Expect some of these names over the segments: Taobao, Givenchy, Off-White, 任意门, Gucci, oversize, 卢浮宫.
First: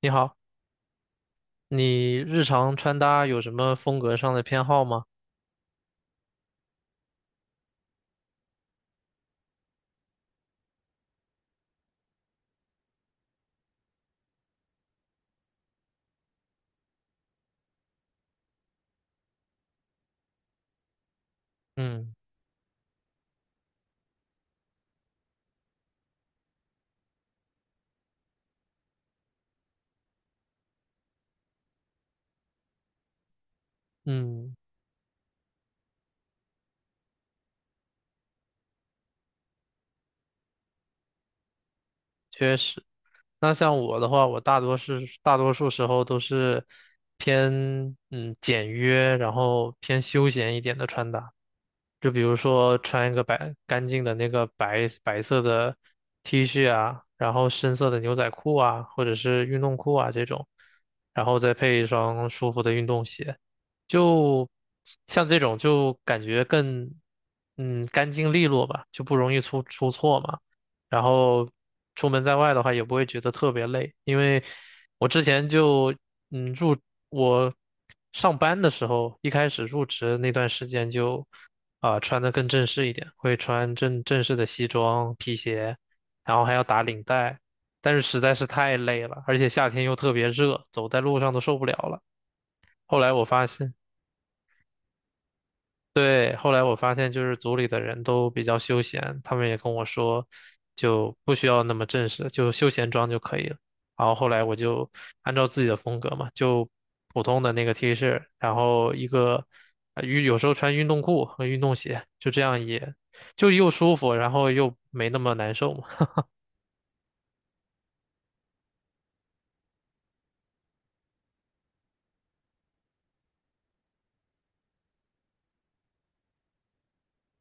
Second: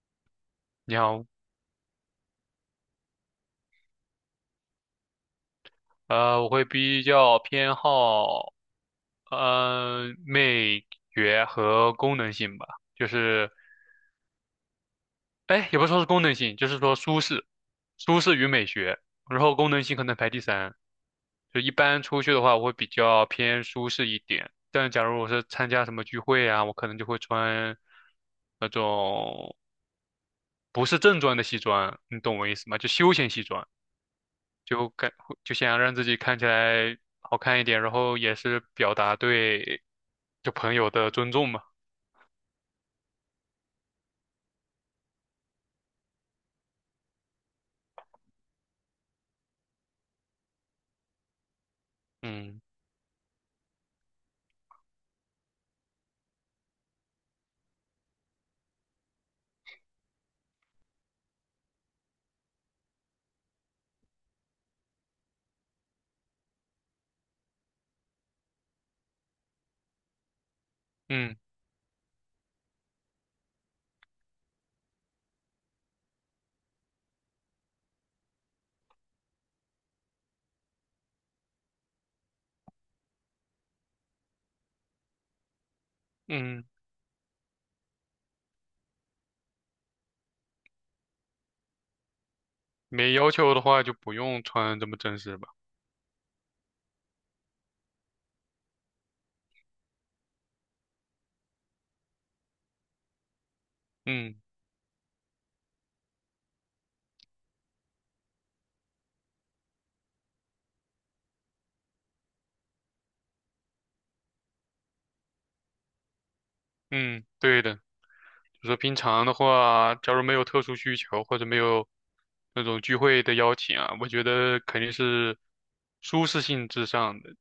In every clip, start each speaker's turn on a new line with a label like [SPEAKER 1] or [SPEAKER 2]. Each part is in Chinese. [SPEAKER 1] 你好，
[SPEAKER 2] 你好，
[SPEAKER 1] 你日常穿搭有什么风格上的偏好吗？
[SPEAKER 2] 我会比较偏好，美学和功能性吧，就是，哎，也不说是功能性，就是说舒适，舒适与美学，然后功能性可能排第三。就一般
[SPEAKER 1] 嗯
[SPEAKER 2] 出去的话，我会比较偏舒适一点，但假如我是参加什么聚会啊，我可能就会穿那种不是正装的西装，你懂我意思吗？就休闲西装。
[SPEAKER 1] 嗯，
[SPEAKER 2] 就感就想让自己看起来好看一点，然后也是表达对就朋友的尊重嘛。
[SPEAKER 1] 确实。那像我的话，我大多是大多数时候都是偏简约，然后偏休闲一点的穿搭。就比如
[SPEAKER 2] 嗯
[SPEAKER 1] 说穿一个白干净的那个白色的 T 恤啊，然后深色的牛仔裤啊，或者是运动裤啊这种，然后再配一双舒服的运动鞋，就像这种就感觉更干净利落吧，就不容易出错嘛。然
[SPEAKER 2] 嗯
[SPEAKER 1] 后出门在外的话也不会觉得特别累，因为我之前就嗯入我上班的时候，一开始入职那段时间就穿的更正式一点，会穿正式的西装、皮鞋，然后还要
[SPEAKER 2] 嗯，
[SPEAKER 1] 打领带，但是实在是太累了，而且夏天又特别热，走在路上都受不了了。后来
[SPEAKER 2] 没
[SPEAKER 1] 我
[SPEAKER 2] 要
[SPEAKER 1] 发
[SPEAKER 2] 求的
[SPEAKER 1] 现。
[SPEAKER 2] 话就不用穿这么正式吧。
[SPEAKER 1] 对，后来我发现就是组里的人都比较休闲，他们也跟我说，就不需要那么正式，就休闲装就可以了。然后后
[SPEAKER 2] 嗯
[SPEAKER 1] 来我就按照自己的风格嘛，就普通的那个 T 恤，然后一个有时候穿运动裤和运动鞋，就这样也就又舒服，然后又没那么难受嘛。
[SPEAKER 2] 嗯，对的，就说平常的话，假如没有特殊需求或者没有那种聚会的邀请啊，我觉得肯定是舒适性至上的。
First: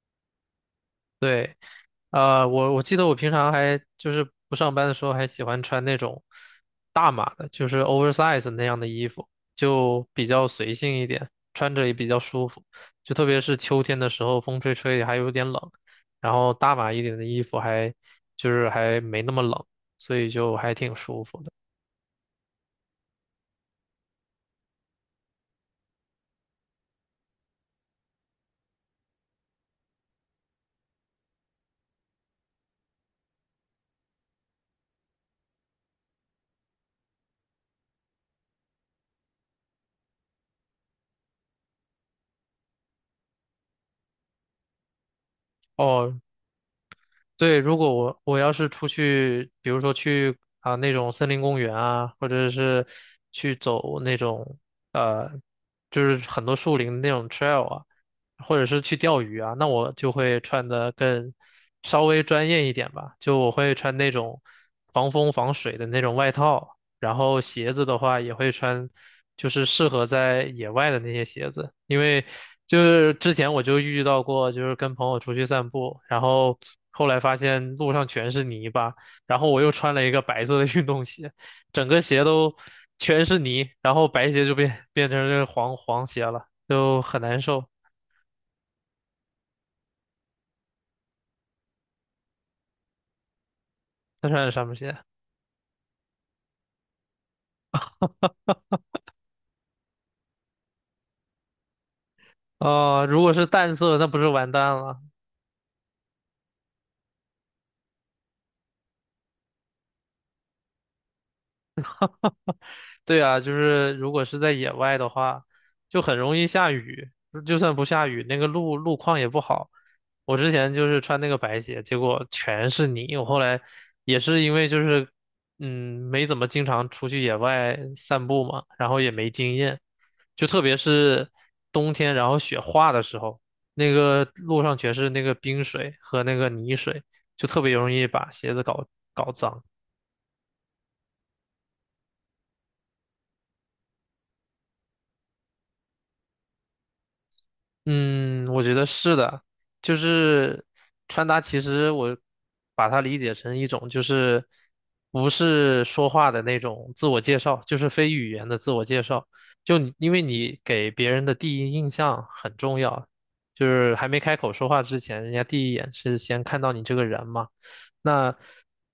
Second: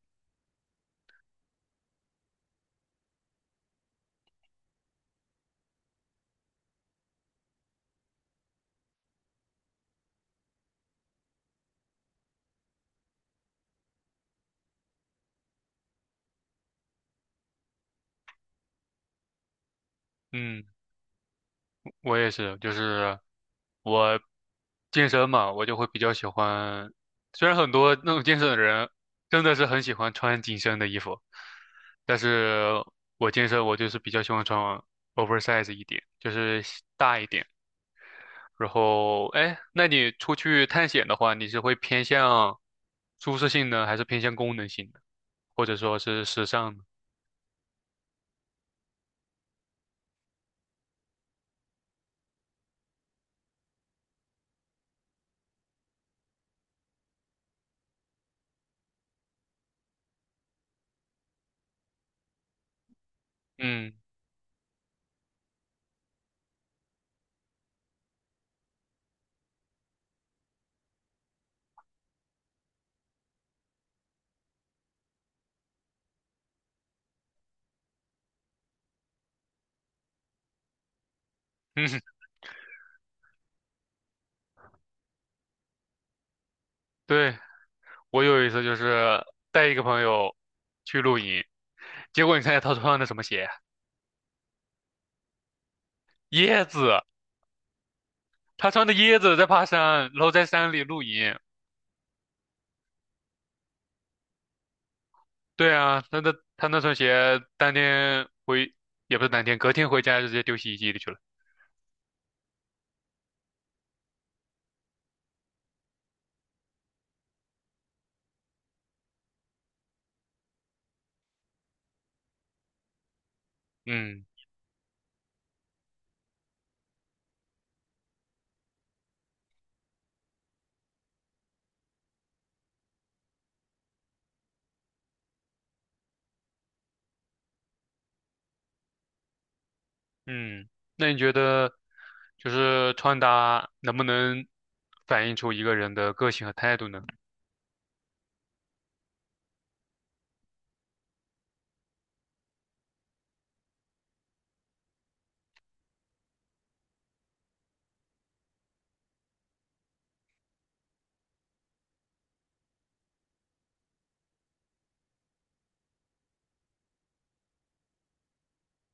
[SPEAKER 1] 对，我记得我平常还就是不上班的时候，还喜欢穿那种大码的，就是 oversize 那样的衣服，就比较随性一点，穿着也比较舒服。就特别是秋天的时候，风吹吹还有点冷，然后大码一点的衣服还就是还没那么冷，所以就
[SPEAKER 2] 嗯。
[SPEAKER 1] 还挺舒服的。
[SPEAKER 2] 我也是，就是我健身嘛，我就会比较喜欢。虽然很多那种健身的人真的是很喜欢穿紧身的衣服，但是我健身我就是比较喜欢穿 oversize 一点，就是西大一点。然后，哎，那你出去探险的话，你是会偏向舒适性呢，还是偏向功能性的，或者说
[SPEAKER 1] 哦，
[SPEAKER 2] 是时尚呢？
[SPEAKER 1] 对，如果我要是出去，比如说去啊那种森林公园啊，或者是去走那种呃，就是很多树林那种 trail 啊，或者是去钓鱼啊，那我就会穿的更稍微专业一点吧，就我会
[SPEAKER 2] 嗯
[SPEAKER 1] 穿那种防风防水的那种外套，然后鞋子的话也会穿，就是适合在野外的那些鞋子，因为就是之前我就遇到过，就是跟朋友出去散步，然后后来发现路上全是泥巴，然后我又穿了一个白色的运动鞋，
[SPEAKER 2] 嗯，
[SPEAKER 1] 整个 鞋都全是泥，然后白鞋就变成这个黄鞋了，就很
[SPEAKER 2] 对。
[SPEAKER 1] 难受。
[SPEAKER 2] 我有一次就是带一个朋友去露营，结果你猜他穿的什么鞋？
[SPEAKER 1] 再穿点什么鞋？
[SPEAKER 2] 椰子，他穿的椰子在爬山，然后在山里露营。
[SPEAKER 1] 哦，如果是淡色，那不是完蛋了。
[SPEAKER 2] 对啊，他那双鞋当天回，也不是当天，隔天回家就直接丢洗衣机里去了。
[SPEAKER 1] 对啊，就是如果是在野外的话，就很容易下雨。就算不下雨，那个路况也不好。我之前就是穿那个白鞋，结果全是泥。我后来也
[SPEAKER 2] 嗯
[SPEAKER 1] 是因为就是，没怎么经常出去野外散步嘛，然后也没经验，就特别是冬天，然后雪化的时候，那个路上全是那个冰水和那个泥水，就特别容易把鞋子搞脏。
[SPEAKER 2] 嗯，那你觉得就是穿搭能不能反映出一个人的个性和态度呢？
[SPEAKER 1] 嗯，我觉得是的，就是穿搭，其实我把它理解成一种，就是不是说话的那种自我介绍，就是非语言的自我介绍。就你因为你给别人的第一印象很重要，就是还没开口说话之前，人家第一眼是先看到你这个人嘛。那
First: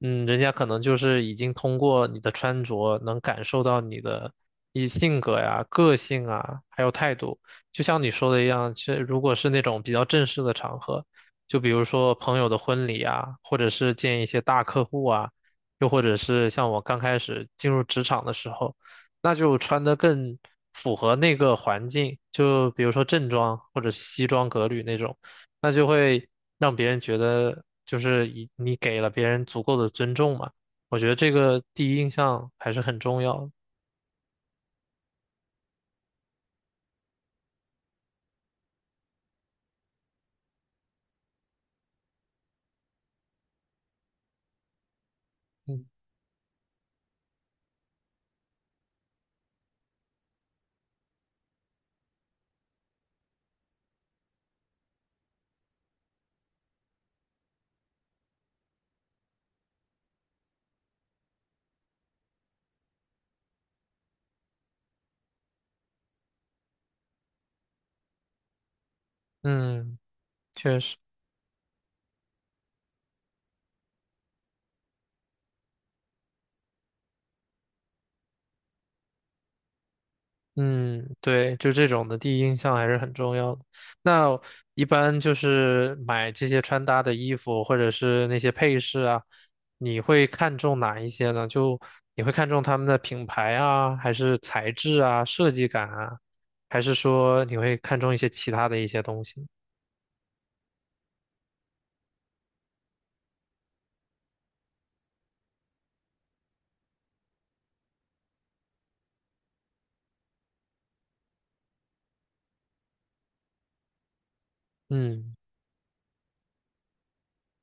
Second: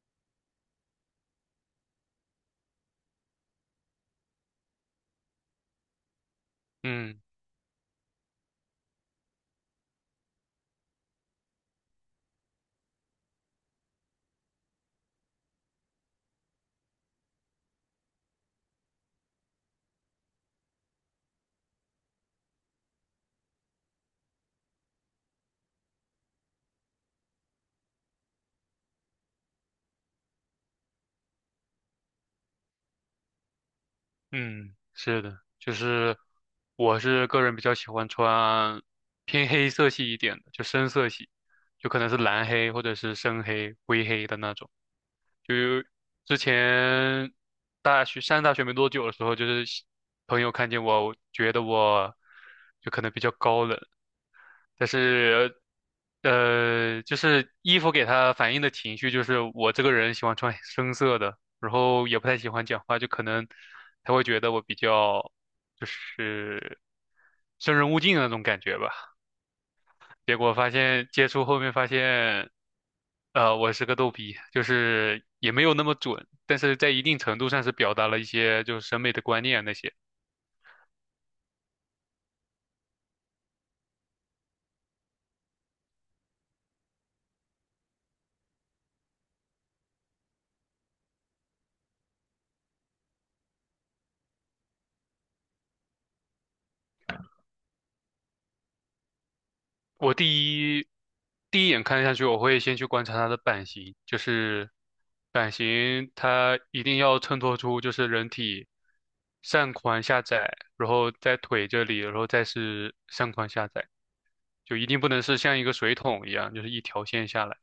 [SPEAKER 1] 人家可能就是已经通过你的穿着能感受到你的一性格呀、个性啊，还有态
[SPEAKER 2] 嗯。
[SPEAKER 1] 度。就像你说的一样，其实如果是那种比较正式的场合，就比如说朋友的婚礼啊，或者是见一些大客户啊，又或者是像我刚开始进入职场的时候，那就穿得更符合那个环境，就比如说正装或者西装革履那种，那就会让别人觉得就是你给了别人足够的尊重嘛。我觉得这个第一印象还是很重要的。
[SPEAKER 2] 嗯，是的，就是我是个人比较喜欢穿偏黑色系一点的，就深色系，就可能是蓝黑或者是深黑、灰黑的那种。就
[SPEAKER 1] 嗯
[SPEAKER 2] 之前大学上大学没多久的时候，就是喜朋友看见我，觉得我就可能比较高冷，但是就是衣服给他反映的情绪，就是我这个人喜欢穿深色的，然后也不太喜欢讲话，就可能他会觉得我比较就是生人勿近的那种感觉吧。
[SPEAKER 1] 嗯，
[SPEAKER 2] 结果发
[SPEAKER 1] 确实。
[SPEAKER 2] 现接触后面发现，我是个逗逼，就是也没有那么准，但是在一定程度上是表达了一些就是审美的观念那些。
[SPEAKER 1] 嗯，对，就这种的第一印象还是很重要的。那一般就是买这些穿搭的衣服或者是那些配饰啊，你会看重哪一些呢？就你会看重他们的品牌啊，还是材质啊、设计感啊，还是说你会看重一些其他的一些东西？
[SPEAKER 2] 我第一眼看下去，我会先去观察它的版型，就是版型它一定要衬托出就是人体上宽下窄，然后在腿这里，然后再是上宽下窄，就一定不能
[SPEAKER 1] 嗯，
[SPEAKER 2] 是像一个水桶一样，就是一条线下来。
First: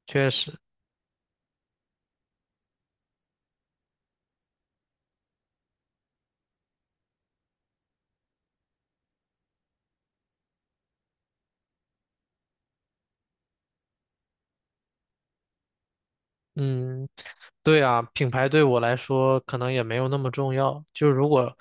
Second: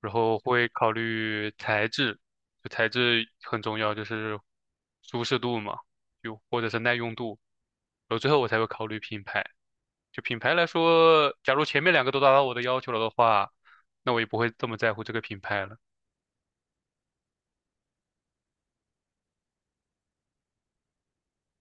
[SPEAKER 2] 然
[SPEAKER 1] 确
[SPEAKER 2] 后
[SPEAKER 1] 实。
[SPEAKER 2] 会考虑材质，就材质很重要，就是舒适度嘛，就或者是耐用度。然后最后我才会考虑品牌。就品牌来说，假如前面两个都达到我的要求了的话，那我也不会这么在乎这个品牌了。
[SPEAKER 1] 嗯，对啊，品牌对我来说可能也没有那么重要。就如果，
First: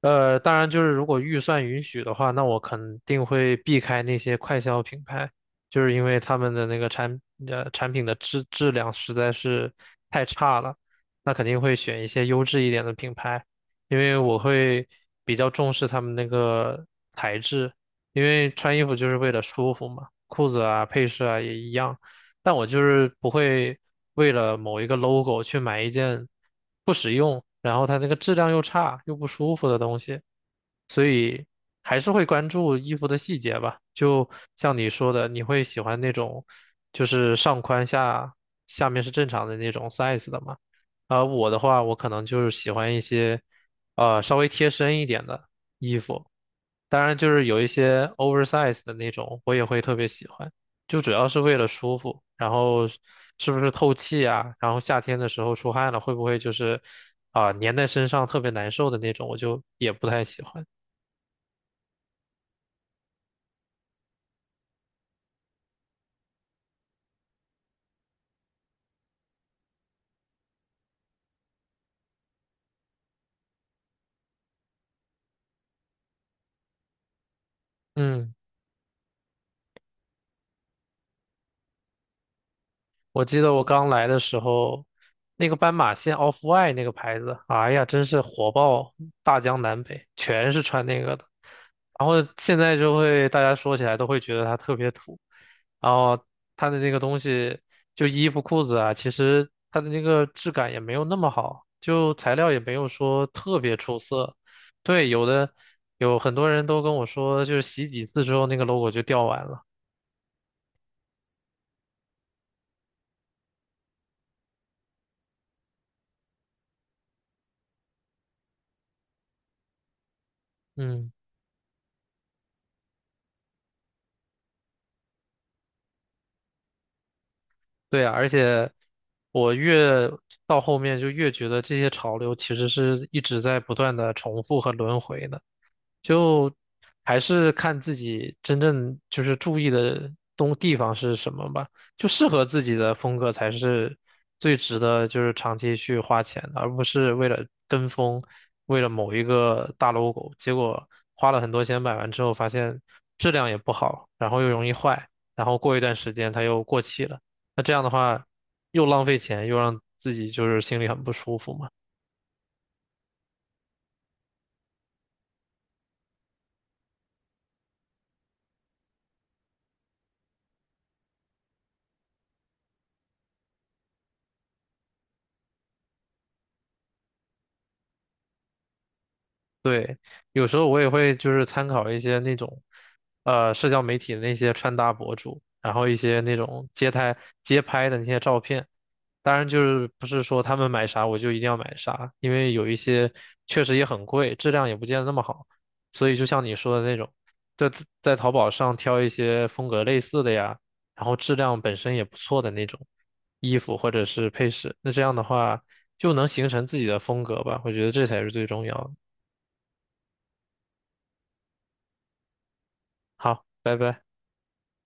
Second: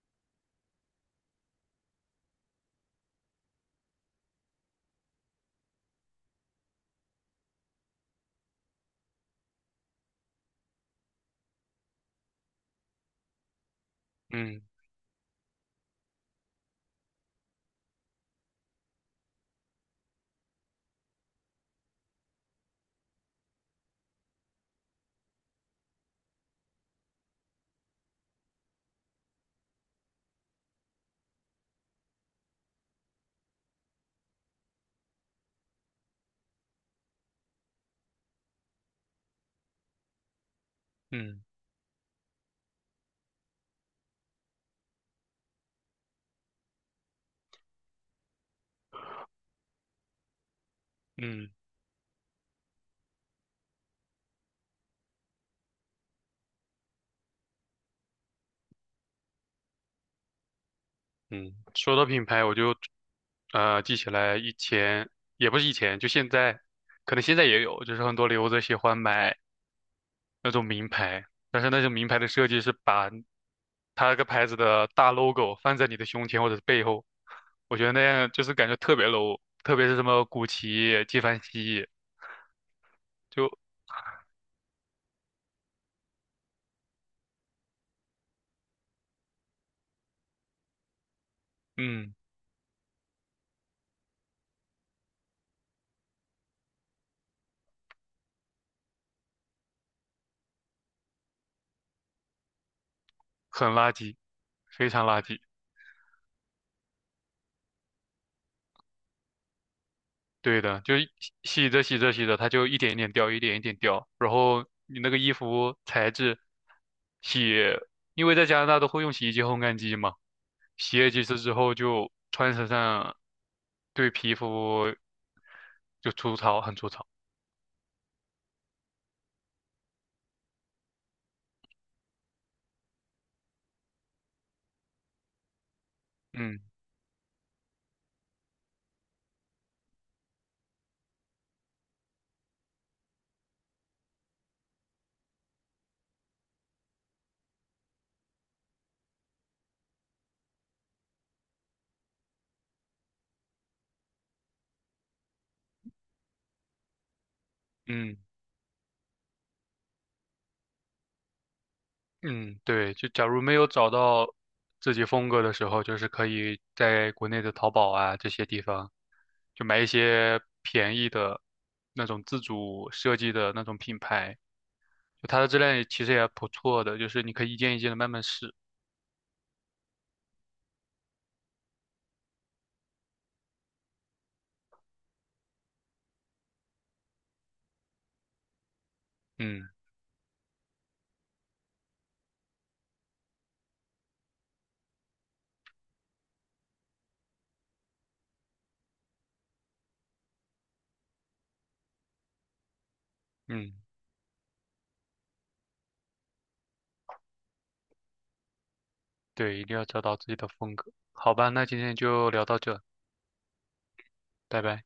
[SPEAKER 1] 当然就是如果预算允许的话，那我肯定会避开那些快消品牌，就是因为他们的那个产品的质量实在是太差了，那肯定会选一些优质一点的品牌，因为我
[SPEAKER 2] 嗯
[SPEAKER 1] 会比较重视他们那个材质，因为穿衣服就是为了舒服嘛，裤子啊、配饰啊也一样。但我就是不会为了某一个 logo 去买一件不实用，然后它那个质量又差又不舒服的东西，所以还是会关注衣服的细节吧。就像你说的，你会喜欢那种就是上宽下下面是正常的那种 size 的嘛？而
[SPEAKER 2] 嗯
[SPEAKER 1] 我的话，我可能就是喜欢一些稍微贴身一点的衣服，当然就是有一些 oversize 的那种，我也会特别喜欢。就主要是
[SPEAKER 2] 嗯
[SPEAKER 1] 为了舒服，然后是是不是透气啊？然后夏天的时候出汗了，会不会就是粘在身上特别难受的那种？我就也不太喜欢。
[SPEAKER 2] 嗯，说到品牌，我就记起来以前也不是以前，就现在，可能现在也有，就是很多留子喜欢买那种名牌，但是那种名牌的设计是把它那个牌子的大 logo 放在你的胸前或者是背后，我觉得那样
[SPEAKER 1] 嗯。
[SPEAKER 2] 就是感觉特别 low，特别是什么古奇、纪梵希，
[SPEAKER 1] 我记得
[SPEAKER 2] 就
[SPEAKER 1] 我刚来的时候，那个斑马线 Off-White 那个牌子，哎呀，真是火爆大江南北，全是穿那个的。然
[SPEAKER 2] 嗯。
[SPEAKER 1] 后现在就会大家说起来都会觉得它特别土，然后它的那个东西，就衣服裤子啊，其实它的那个质感也没有那么好，就材料也没有说特
[SPEAKER 2] 很
[SPEAKER 1] 别
[SPEAKER 2] 垃
[SPEAKER 1] 出
[SPEAKER 2] 圾，
[SPEAKER 1] 色。
[SPEAKER 2] 非常
[SPEAKER 1] 对，
[SPEAKER 2] 垃圾。
[SPEAKER 1] 有很多人都跟我说，就是洗几次之后那个 logo 就掉完了。
[SPEAKER 2] 对的，就一洗着洗着洗着，它就一点一点掉，一点一点掉。然后你那个衣服材质，洗，因为在加拿大都会用洗衣机、烘干机嘛，洗
[SPEAKER 1] 嗯。
[SPEAKER 2] 了几次之后就穿身上，对皮肤就粗糙，很粗糙。
[SPEAKER 1] 对啊，而且我越到后面就越觉得这些潮流其实是一直在不断的重复和轮回的。就
[SPEAKER 2] 嗯
[SPEAKER 1] 还是看自己真正就是注意的东地方是什么吧，就适合自己的风格才是最值得就是长期去花钱的，而不是为了跟风，为了某一个大 logo，结果花了很多钱买完之后发现质量也不好，然后又容易坏，然后过一段时间它又过气了，那这样的
[SPEAKER 2] 嗯。
[SPEAKER 1] 话又浪费钱，又让自己就是心里很不舒服嘛。
[SPEAKER 2] 嗯，对，就假如没有找到自己风格的时候，就是可以在国内的淘宝啊这些地方，就买一些便宜的那种自主设计的那种品牌，就它的质量也其实也不错的，就是你可以一件一件的慢慢试。
[SPEAKER 1] 对，有时候我也会就是参考一些那种，社交媒体的那些穿搭博主，然后一些那种街拍的那些照片。当然，就
[SPEAKER 2] 嗯
[SPEAKER 1] 是不是说他们买啥我就一定要买啥，因为有一些确实也很贵，质量也不见得那么好。所以就像你说的那种，在在淘宝上挑一些风格类似的呀，然后质量本身也不错的那种衣
[SPEAKER 2] 嗯，
[SPEAKER 1] 服或者是配饰，那这样的话就能形成自己的风格吧，我觉得这才是最重要的。
[SPEAKER 2] 对，一定要找到自己的风格。好吧，那今天就聊到这，
[SPEAKER 1] 好，拜拜。
[SPEAKER 2] 拜拜。